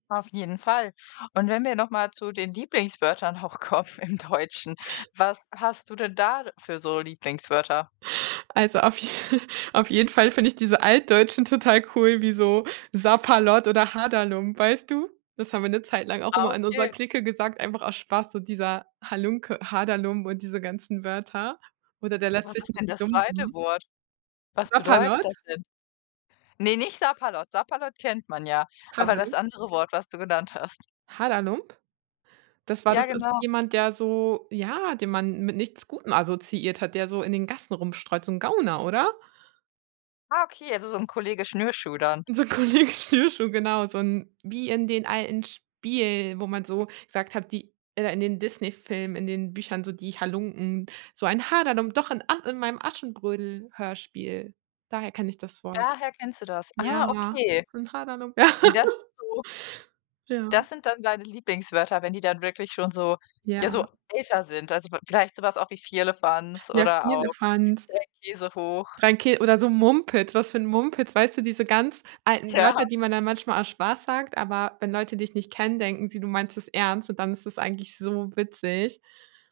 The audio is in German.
Auf jeden Fall. Und wenn wir noch mal zu den Lieblingswörtern auch kommen im Deutschen, was hast du denn da für so Lieblingswörter? Also, auf auf jeden Fall finde ich diese Altdeutschen total cool, wie so Sapperlot oder Haderlump, weißt du? Das haben wir 'ne Zeit lang auch Ah, immer in unserer okay. Clique gesagt, einfach aus Spaß, so dieser Halunke, Haderlump und diese ganzen Wörter oder „der lässt Was sich ist nicht denn das 2. lumpen“. Wort? Was bedeutet Sapperlot? das denn? Ne, nicht Sapperlot. Sapperlot kennt man ja, aber das Haderlump? andere Wort, was du genannt hast. Haderlump? Das war doch Ja, is genau. jemand, der so, ja, den man mit nichts Gutem assoziiert hat, der so in den Gassen rumstreut, so 'n Gauner, oder? Ah, okay, also so 'n Kollege Schnürschuh dann. So 'n Kollege Schnürschuh, genau, so 'n wie in den alten Spielen, wo man so gesagt hat, die äh, in den Disney-Filmen, in den Büchern, so die Halunken, so ein Haderlump, doch in and in meinem Aschenbrödel-Hörspiel. Daher kenne ich das Wort. Daher kennst du das. Ah, Ja, okay. so ein Haderlump. Ja. Und das so Ja. das sind dann deine Lieblingswörter, wenn die dann wirklich schon so, Ja. ja, so älter sind. Also, vi vielleicht so was auch wie Firlefanz Ja, oder auch Firlefanz. Dreikäsehoch. Dreikä oder so Mumpitz, was für 'n Mumpitz, weißt du, diese ganz alten Ja. Wörter, die man dann manchmal aus Spaß sagt, aber wenn Leute dich nicht kennen, denken sie, du meinst es ernst, und dann ist es eigentlich so witzig.